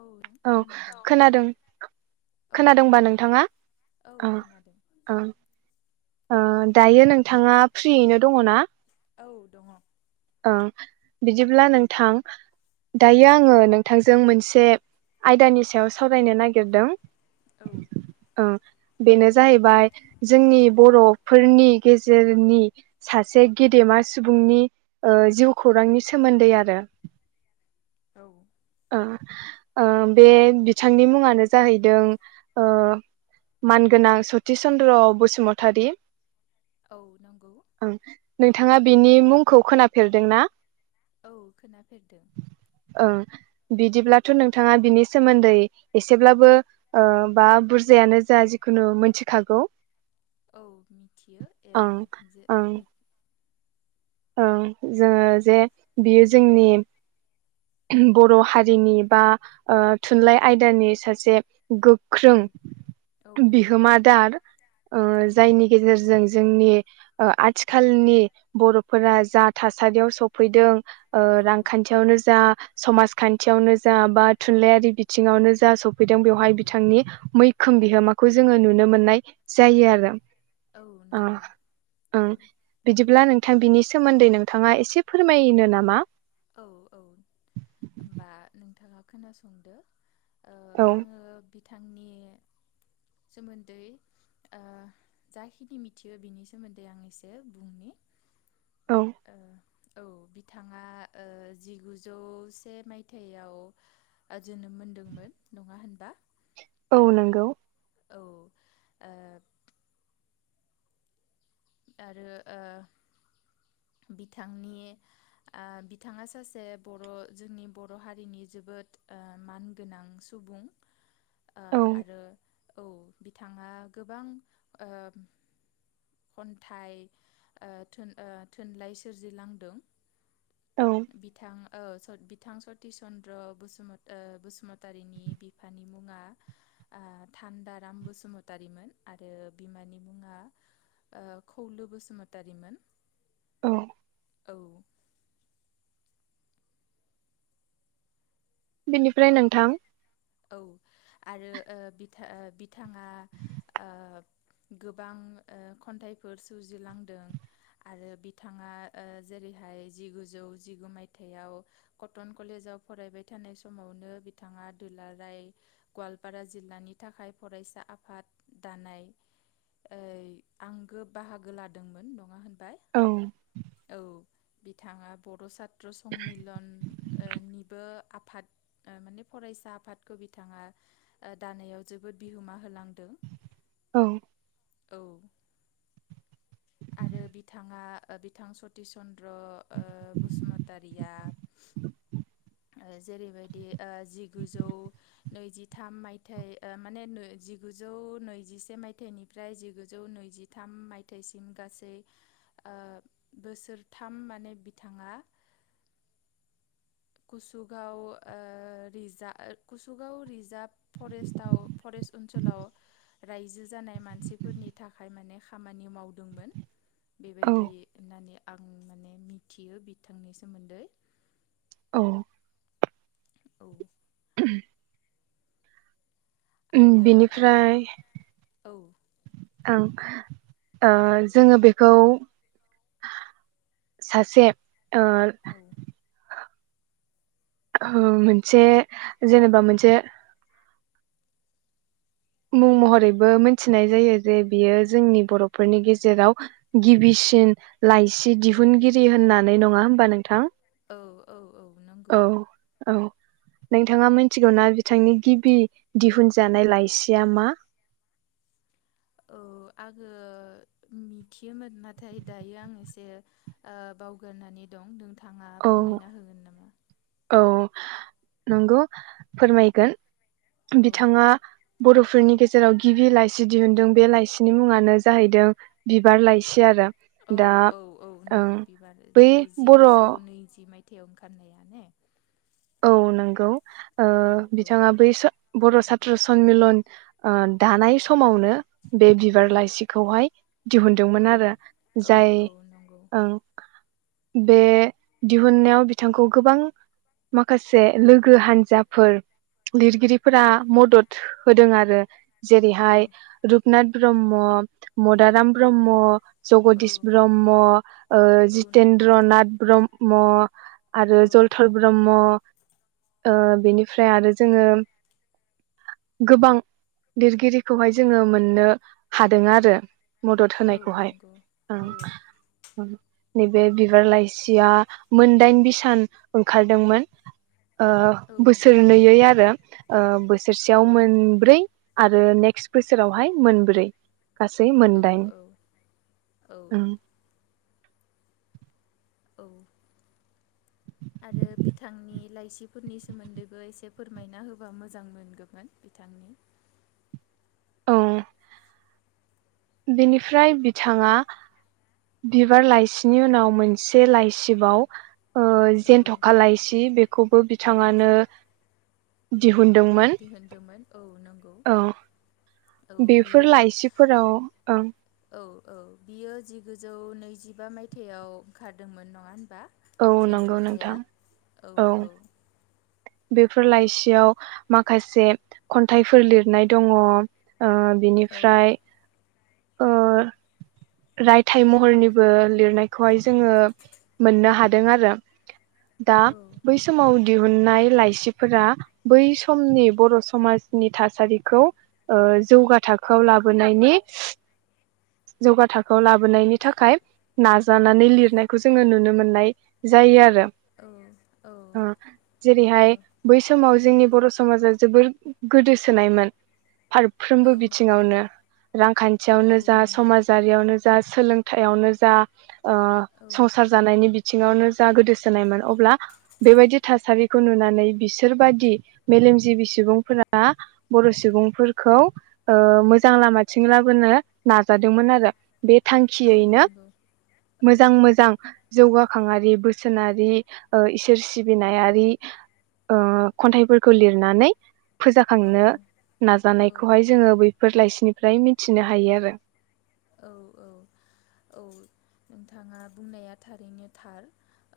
औ रां खोनादों खोनादों औ औ खोनादोंबा खोनादों नोंथाङा औ खोनादों। ओह दायो नोंथाङा फ्रियैनो दङ ना। औ दङ। ओह बिदिब्ला नोंथां दायो आङो नोंथांजों मोनसे आयदानि सायाव सावरायनो नागिरदों। औ। ओं बेनो जाहैबाय जोंनि बर'फोरनि गेजेरनि सासे गेदेमा सुबुंनि ओह जिउ खौरांनि सोमोन्दै आरो औ। ओह ओह बे बिथांनि मुङानो जाहैदों ओह मानगोनां सतिस चन्द्र बसुमतारी। औ नंगौ ओं नोंथाङा बिनि मुंखौ खोनाफेरदों ना? औ खोनाफेरदों। ओं बिदिब्लाथ' नोंथाङा बिनि सोमोन्दै एसेब्लाबो ओह बा बुरजायानो जा जिखुनु मोनथिखागौ। औ मिथियो ए ओं जे ओं मिथ ओं जोंङो जे बियो जोंनि बर' हारिनि बा ओ थुनलाइ आयदानि सासे गोख्रों उम औ नंगौ बिहोमा दार ओ औ जायनि गेजेरजों जोंनि ओ आथिखालनि बर' फोरा जा थासारियाव सफैदों ओ औ रांखान्थियावनो जा समाजखान्थियावनो जा बा थुनलाइयारि बिथिङावनो जा सब फैदों औ बेवहाय बिथांनि मै खोम बिहोमाखौ जोङो नुनो मोननाय जायो आरो। औ अ नंगौ ओं औ बिदिब्ला नों थां बिनि सोमोन्दै नोंथाङा एसे फोरमायनो नामा? औ-औ होनबा नोंथाङा खोनासंदो। ओ औ आङो बिथांनि सोमोन्दै ओ जाखिनि मिथियो बिनि सोमोन्दै आं एसे बुंनि। औ। ओ औ बिथाङा जिगुजौ से मायथाइयाव जोनोम मोनदोंमोन नङा होनबा? औ नंगौ। औ ओ। आरो ओ बिथांनि ओ बिथाङा सासे बर' जोंनि बर' हारिनि जोबोद ओ मानगोनां सुबुं। ओ औ आरो। औ बिथाङा गोबां ओ। खन्थाइ ओ थुनलाइ सोरजिलांदों। औ बिथाङा। ओ बिथां सतिस चन्द्र' बसु ओ बसुमतारिनि बिफानि मुङा ओ थान्दाराम बसुमतारिमोन आरो बिमानि मुङा। ओ खौलु बसुमतारिमोन। औ। औ। बेनिफ्राय नोंथां। औ आरो ओ बिथां बिथाङा ओ गोबां ओ खन्थाइफोर सुजुलांदों आरो बिथाङा ओ जेरैहाय जिगुजौ जिगु मायथाइाव कटन कलेजाव फरायबाय थानाय समावनो बिथाङा। दुलाराय गवालपारा जिल्लानि थाखाय फरायसा आफाद दानाय ओ आंगो बाहागो लादोंमोन नङा होनबा? बाय औ औ। बिथाङा बड' सात। सात्र सन्मिलन ओ निबो। आफाद ओ माने फरायसा। आफादखौ बिथाङा ओ दानायाव जोबोद बिहोमा होलांदों। ओ। औ। आरो बिथाङा बिथां सतिस चन्द्र ओ बसुमतारिया जेरैबायदि ओ जिगुजौ नैजिथाम मायथाइ माने जिगुजौ नैजिसे मायथाइनिफ्राय जिगुजौ नैजिथाम मायथाइसिम। गासै ओ बोसोरथाम माने बिथाङा। कुसुगाव ओ रिजार्भ ओ कुसुगाव रिजार्भ फरेस्टआव फरेस्ट ओनसोलाव रायजो जानाय मानसिफोरनि थाखाय माने खामानि मावदोंमोन। औ बेबायदि होननानै। आं माने मिथियो बिथांनि सोमोन्दै। औ। औ। [unintelligible] ओम आरो बेनिफ्राय। ओ औ ओं ओ जोङो बेखौ सासे। ओ। औ हो मोनसे जेनेबा मोनसे। मुं महरैबो मोनथिनाय जायो जे बियो जोंनि बर'फोरनि गेजेराव गिबिसिन लाइसि दिहुनगिरि होननानै नङा होमबा नोंथां? औ औ औ नंगौ औ-औ। नोंथाङा मिथिगौना बिथांनि गिबि दिहुनजानाय लाइसि। याम्मा। औ आङो मिथियोमोन नाथाय दायो आं एसे बावगारनानै दं नोंथां थाङा औ फोरमायना होगोन नामा औ नंगौ फोरमायगोन औ बिथाङा बर'फोरनि गेजेराव गिबि लाइसि दिहुनदों बे लाइसिनि मुङानो जाहैदों बिबार लाइसि आरो औ दा औ औ ओं नंगौ बिबार बै जाय बर' जिगुजौ औ नैजि माय थियाव ओंखारनाया ने औ नंगौ ओ औ औ बिथाङा बै सा बर' सात्र सनमिलन दानाय समावनो बे औ बिबार लाइसिखौहाय दिहुनदोंमोन औ आरो औ जाय औ नंगौ ओं बे दिहुननायाव बिथांखौ गोबां माखासे लोगो हान्जाफोर लिरगिरिफोरा औ मदद होदों आरो जेरैहाय औ रुपनाथ ब्रह्म मदाराम औ ब्रह्म औ जगदिस ब्रह्म औ नंगौ जितेन्द्र नाथ ब्रह्म अ आरो औ जलधल म बेनिफ्राय आरो जोङो गोबां लिरगिरिखौहाय जोङो मोननो हादों आरो मदद औ होनायखौहाय नंगौ ओं औ ओम नैबे बिबार लाइसिया मोनदाइन बिसान ओंखारदोंमोन ओ औ बोसोरनैयै आरो ओ बोसोरसेयाव मोनब्रै आरो नेक्स्ट बोसोरावहाय मोनब्रै गासै औ मोनदाइन औ औ ओं औ आरो बिथांनि लाइसिफोरनि सोमोन्दैबो एसे फोरमायना होबा मोजां मोनगौमोन बिथांनि औ बिनिफ्राय बिथाङा बिबार लाइसिनि उनाव मोनसे लाइसिबाव ओ औ जेनथ'खालायसि बेखौबो औ बिथाङानो दिहुनदोंमोन दिहुनदोंमोन औ नंगौ। औ औ बेफोर बियो लाइसिफोराव ओं। औ औ बियो जिगुजौ नैजिबा मायथाइयाव ओंखारदोंमोन नङा होन औ नंगौ नोंथां औ। बेफोर लाइसियाव माखासे खन्थाइफोर लिरनाय दङ। ओ- औ बिनिफ्राय ओ-रायथाइ महरनिबो लिरनायखौहाय जोङो मोननो हादों आरो। दा औ बै समाव। दिहुननाय लाइसिफोरा बै समनि बर' समाजनि थासारिखौ ओ- जौगा औ थाखोआव लाबोनायनि जौगा थाखोआव लाबोनायनि थाखाय नाजानानै लिरनायखौ जोङो नुनो मोननाय जायो आरो। ओ औ जेरैहाय औ बै समाव, जोंनि बर' समाजा जोबोर गोदोसोनायमोन। फारफ्रोमबो औ बिथिङावनो रांखान्थि खाथियावनो औ जा नंगौ समाजारियावनो जा। जा सोलोंथायाइावनो जा। अ' औ संसार जानायनि बिथ बिथिआवनो जा गोदोसोनायमोन अब्ला बेबायदि थासारिखौ नुनानै बिसोरबाददि मेलेमजिबि सुबुंफोरा बर' सुबुंफोरखौ मोजां लामाथिं ला नो नाजादोंमोन आरो बे औ थांखियैनो नंगौ औ मोजां मोजां। जौगाखांआरि बोसोनारि ओ-इसोर सिबिनायारि ओ- खन्थाइफोरखौ लिरनानै औ फोजाखांनो औ नाजानायखौहाय जोङो बैफोर लाइसि। निफ्राय मिथिनो हायो आरो। औ औ औ नोंथाङा बुंनाया थारैनो थार।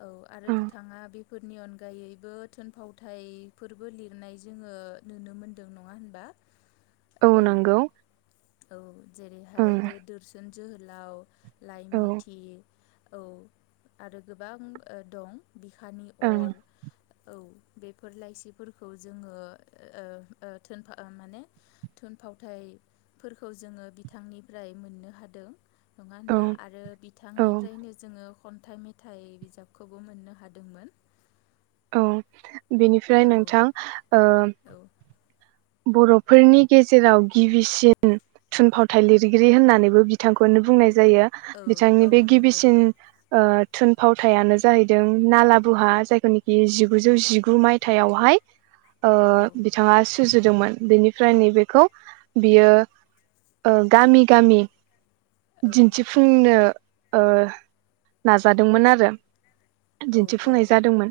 औ आरो बिथाङा बे फोरनि अनगायैबो थुनफावथायफोरबो लिरनाय जोंङो नुनो मोनदों नङा होनबा? औ नंगौ। औ। जेरैहाय ओं बे दोरसोन जोहोलाव। औ लाइमुथि। औ आरो गोबां ओ दं। बिखानि ओं अर औ। बेफोर लाइसिफोरखौ जोंङो ओ- ओ-थो- थोनफाव माने थुनफावथाय फोरखौ जोंङो बिथांनिफ्राय मोननो हादों। नंङा औ होनबा? आरो औ बिथांनिफ्रायनो जोंङो। खन्थाइ मेथाइ बिजाबखौबो मोननो हादोंमोन। औ बेनिफ्राय औ नोंथां ओ औ बर'फोरनि गेजेराव गिबिसिन थुनफावथाय लिरगिरि होननानैबो बिथांखौनो बुंनाय जायो। जायो औ बिथांनि औ बे नंगौ गिबिसिन थुनफावथायानो जाहैदों नाला बुहा जायखौनि बे औ जिगुजौ जिगु मायथाइयाव [unintelligible] ओ औ बिथांङा सुजुदोंमोन बेनिफ्राय नैबेखौ बियो गामि गामि औ दिन्थिफुंनो ओ नाजादोंमोन आरो औ दिन्थिफुंनाय औ जादोंमोन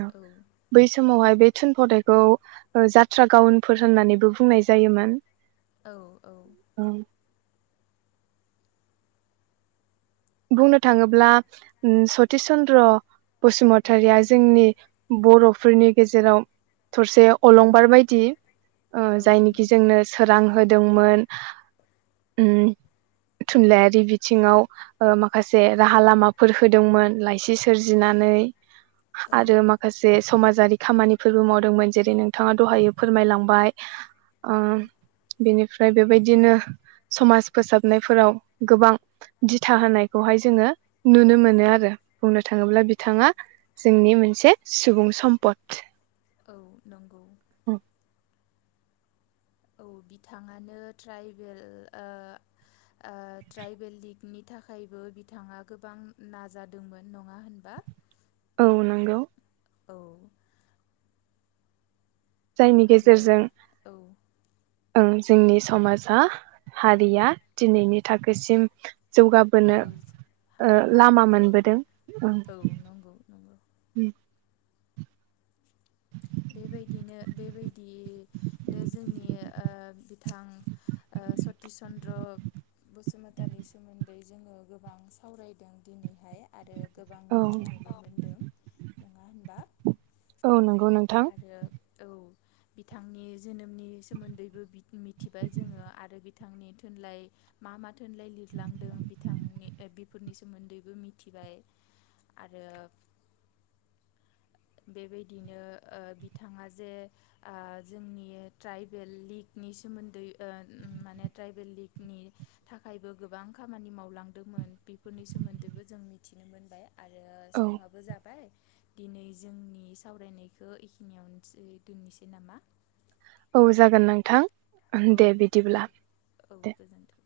ओं बै समावहाय बे थुनफावथायखौ जा थ्रागाउनफोर होननानैबो बुंनाय जायोमोन। औ-औ बुंनो थांङोब्ला सतिस चन्द्र औ बसुमतारिया जोंनि बर'फोरनि गेजेराव थरसे अलंबार बायदि। ओ औ जायनिखि नंगौ जोंनो सोरां हो होदोंमोन उम थुनलाइयारि बिथिंङाव। ओ माखासे राहा लामाफोर होदोंमोन लाइसि सोरजिनानै औ आरो माखासे समाजारि खामानिफोरबो मावदोंमोन जेरै नोंथाङा दहाय फोरमायलांबाय। ओ औ बेनि फ्राय बेबायदिनो समाज फोसाबनायफोराव गोबां दि था होनायखौहाय जोङो नुनो मोनो आरो बुंनो थाङोब्ला बिथाङा जोंनि मोनसे सुबुं सम्पद। औ नंगौ। औ बिथाङानो ट्राइबेल ओ ओ ट्राइबेल लिगनि थाखायबो बिथाङा गोबां नाजादोंमोन नङा होनबा। औ नंगौ। औ जायनि आरो गेजेरजों औ ओं जोंनि समाजा हारिया दिनैनि थाखोसिम औ जौगाबोनो ओ हादों लामा औ मोनबोदों औ नंगौ नंगौ [unintelligible] बेबायदिनो बेबायदिनो जोंनि ओ बिथां सतिच चन्द्र बसुमतानि सोमोन्दै जोङो गोबां सावरायदों दिनैहाय आरो गोबां औ मिथिनोबो मोनदों। नङा होनबा। औ [unintelligible] [unintelligible] नोंथां। आरो औ बिथांनि जोनोमनि सोमोन्दैबो बिद- मिथिबाय जोङो आरो [unintelligible] [unintelligible] थुनलाइ मा मा? थुनलाय लिरलांदों बिथांनि ओ बिफोरनि सोमोन्दैबो मिथिबाय आरो बेबायदिनो ओ बिथाङा जे आ जोंनि ट्राइबेल लिगनि सोमोन्दै ओ उम माने ट्राइबेल लिगनि थाखायबो गोबां खामानि मावलांदोंमोन बेफोरनि सोमोन्दैबो जों मिथिनो मोनबाय। आरो औ समाबो जाबाय। दिनै जोंनि सावरायनायखौ इखिनियावनोसै दोननोसै नामा? औ जागोन नोंथां। औ दे बिदिब्ला दे औ दे। गोजोन्थों